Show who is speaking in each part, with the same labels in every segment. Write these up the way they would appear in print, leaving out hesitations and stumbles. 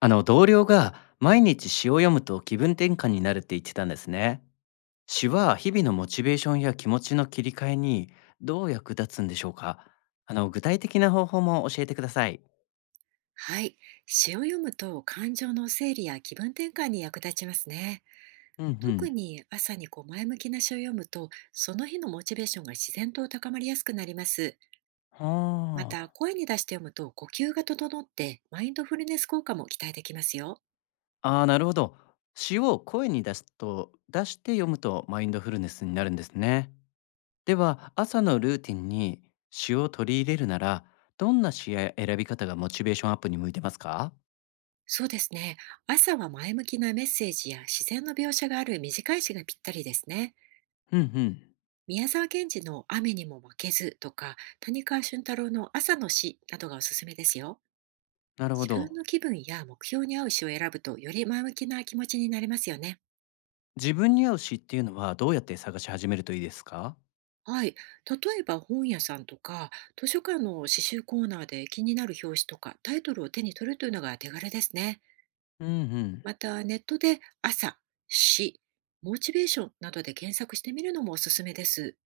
Speaker 1: 同僚が毎日詩を読むと気分転換になるって言ってたんですね。詩は日々のモチベーションや気持ちの切り替えにどう役立つんでしょうか？具体的な方法も教えてください。
Speaker 2: はい。詩を読むと感情の整理や気分転換に役立ちますね。
Speaker 1: うんう
Speaker 2: 特
Speaker 1: ん。
Speaker 2: に朝に前向きな詩を読むと、その日のモチベーションが自然と高まりやすくなります。ま
Speaker 1: は
Speaker 2: た、
Speaker 1: あ。
Speaker 2: 声に出して読むと呼吸が整って、マインドフルネス効果も期待できますよ。
Speaker 1: ああ、なるほど。詩を声に出すと、出して読むとマインドフルネスになるんですね。では、朝のルーティンに詩を取り入れるなら、どんな詩や選び方がモチベーションアップに向いてますか？
Speaker 2: そうですね。朝は前向きなメッセージや自然の描写がある短い詩がぴったりですね。
Speaker 1: うんうん。
Speaker 2: 宮沢賢治の雨にも負けずとか、谷川俊太郎の朝の詩などがおすすめですよ。
Speaker 1: なるほ
Speaker 2: 自分
Speaker 1: ど。
Speaker 2: の気分や目標に合う詩を選ぶと、より前向きな気持ちになれますよね。
Speaker 1: 自分に合う詩っていうのはどうやって探し始めるといいですか？
Speaker 2: はい。例えば、本屋さんとか図書館の詩集コーナーで気になる表紙とかタイトルを手に取るというのが手軽ですね。
Speaker 1: うんうん。
Speaker 2: また、ネットで朝、詩、モチベーションなどで検索してみるのもおすすめです。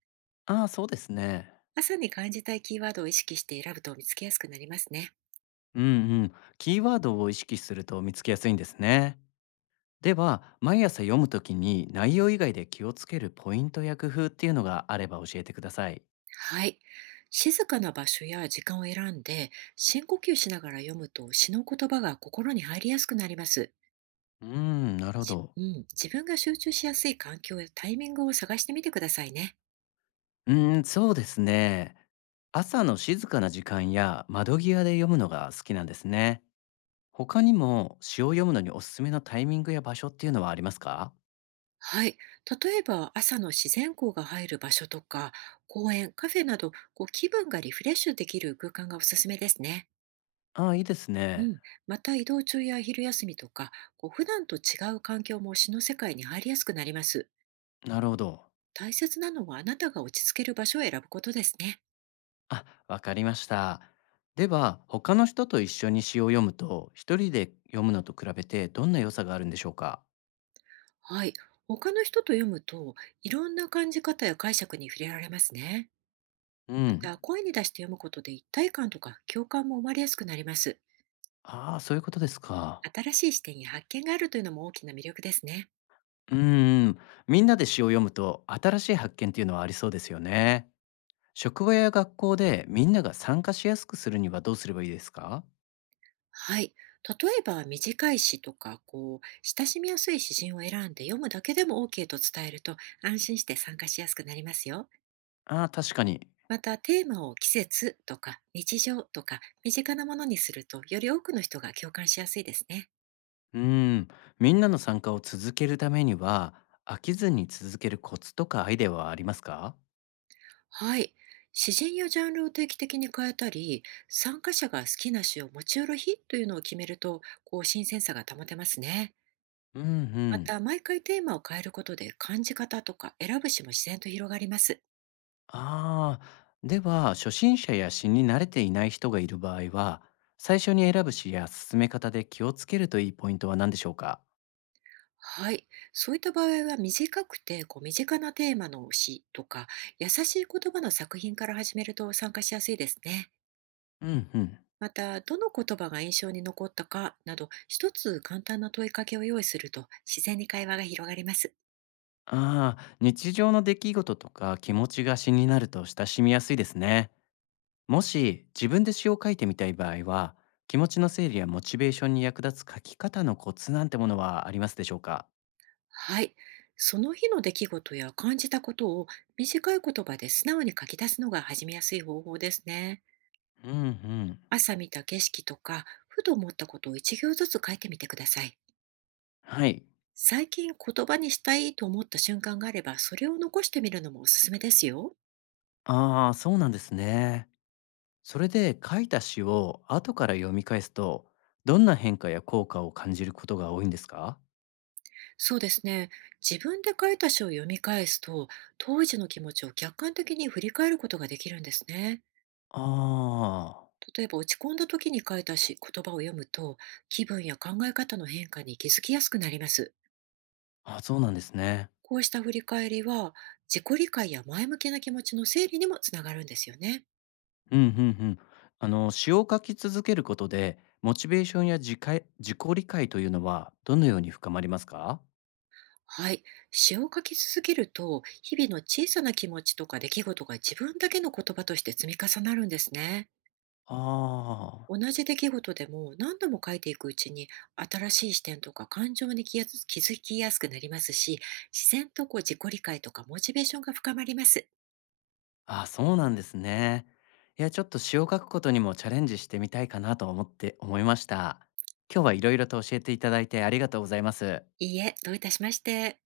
Speaker 1: ああ、そうですね。
Speaker 2: 朝に感じたいキーワードを意識して選ぶと見つけやすくなりますね。
Speaker 1: うんうん。キーワードを意識すると見つけやすいんですね。では、毎朝読むときに内容以外で気をつけるポイントや工夫っていうのがあれば教えてください。
Speaker 2: はい。静かな場所や時間を選んで、深呼吸しながら読むと詩の言葉が心に入りやすくなります。
Speaker 1: うーん、なるほど。
Speaker 2: うん、自分が集中しやすい環境やタイミングを探してみてくださいね。
Speaker 1: うーん、そうですね。朝の静かな時間や窓際で読むのが好きなんですね。他にも詩を読むのにおすすめのタイミングや場所っていうのはありますか？
Speaker 2: はい。例えば、朝の自然光が入る場所とか、公園、カフェなど、気分がリフレッシュできる空間がおすすめですね。
Speaker 1: ああ、いいです
Speaker 2: う
Speaker 1: ね。
Speaker 2: ん。また、移動中や昼休みとか、普段と違う環境も詩の世界に入りやすくなります。
Speaker 1: なるほど。
Speaker 2: 大切なのは、あなたが落ち着ける場所を選ぶことですね。
Speaker 1: あ、わかりました。では、他の人と一緒に詩を読むと、一人で読むのと比べてどんな良さがあるんでしょうか？
Speaker 2: はい。他の人と読むと、いろんな感じ方や解釈に触れられますね。
Speaker 1: う
Speaker 2: ま
Speaker 1: ん。
Speaker 2: た、声に出して読むことで一体感とか共感も生まれやすくなります。
Speaker 1: ああ、そういうことですか。
Speaker 2: 新しい視点や発見があるというのも大きな魅力ですね。
Speaker 1: うーん。みんなで詩を読むと、新しい発見っていうのはありそうですよね。職場や学校でみんなが参加しやすくするにはどうすればいいですか？
Speaker 2: はい。例えば、短い詩とか、親しみやすい詩人を選んで読むだけでも OK と伝えると、安心して参加しやすくなりますよ。
Speaker 1: ああ、確かに。
Speaker 2: また、テーマを季節とか、日常とか、身近なものにすると、より多くの人が共感しやすいですね。
Speaker 1: うーん。みんなの参加を続けるためには、飽きずに続けるコツとかアイデアはありますか？
Speaker 2: はい。詩人やジャンルを定期的に変えたり、参加者が好きな詩を持ち寄る日というのを決めると、新鮮さが保てますね。
Speaker 1: うんう
Speaker 2: ま
Speaker 1: ん。
Speaker 2: た、毎回テーマを変えることで感じ方とか選ぶ詩も自然と広がります。
Speaker 1: ああ、では初心者や詩に慣れていない人がいる場合は、最初に選ぶ詩や進め方で気をつけるといいポイントは何でしょうか？
Speaker 2: はい。そういった場合は、短くて身近なテーマの詩とか、優しい言葉の作品から始めると参加しやすいですね。
Speaker 1: うんうん。
Speaker 2: また、どの言葉が印象に残ったかなど、一つ簡単な問いかけを用意すると自然に会話が広がります。
Speaker 1: ああ、日常の出来事とか気持ちが詩になると親しみやすいですね。もし自分で詩を書いてみたい場合は、気持ちの整理やモチベーションに役立つ書き方のコツなんてものはありますでしょうか？
Speaker 2: はい。その日の出来事や感じたことを短い言葉で素直に書き出すのが始めやすい方法ですね。
Speaker 1: うんうん。
Speaker 2: 朝見た景色とか、ふと思ったことを一行ずつ書いてみてください。
Speaker 1: はい。
Speaker 2: 最近言葉にしたいと思った瞬間があれば、それを残してみるのもおすすめですよ。
Speaker 1: ああ、そうなんですね。それで書いた詩を後から読み返すと、どんな変化や効果を感じることが多いんですか？
Speaker 2: そうですね。自分で書いた詩を読み返すと、当時の気持ちを客観的に振り返ることができるんですね。
Speaker 1: あー。
Speaker 2: 例えば、落ち込んだ時に書いたし言葉を読むと、気分や考え方の変化に気づきやすくなります。
Speaker 1: あ、そうなんですね。
Speaker 2: こうした振り返りは、自己理解や前向きな気持ちの整理にもつながるんですよね。
Speaker 1: うんうんうん。あの、詩を書き続けることで、モチベーションや自己理解というのはどのように深まりますか？
Speaker 2: はい。詩を書き続けると、日々の小さな気持ちとか出来事が自分だけの言葉として積み重なるんですね。
Speaker 1: あー。
Speaker 2: 同じ出来事でも何度も書いていくうちに、新しい視点とか感情に気づきやすくなりますし、自然と自己理解とかモチベーションが深まります。
Speaker 1: あ、そうなんですね。いや、ちょっと詩を書くことにもチャレンジしてみたいかなと思って思いました。今日はいろいろと教えていただいてありがとうございます。
Speaker 2: いいえ、どういたしまして。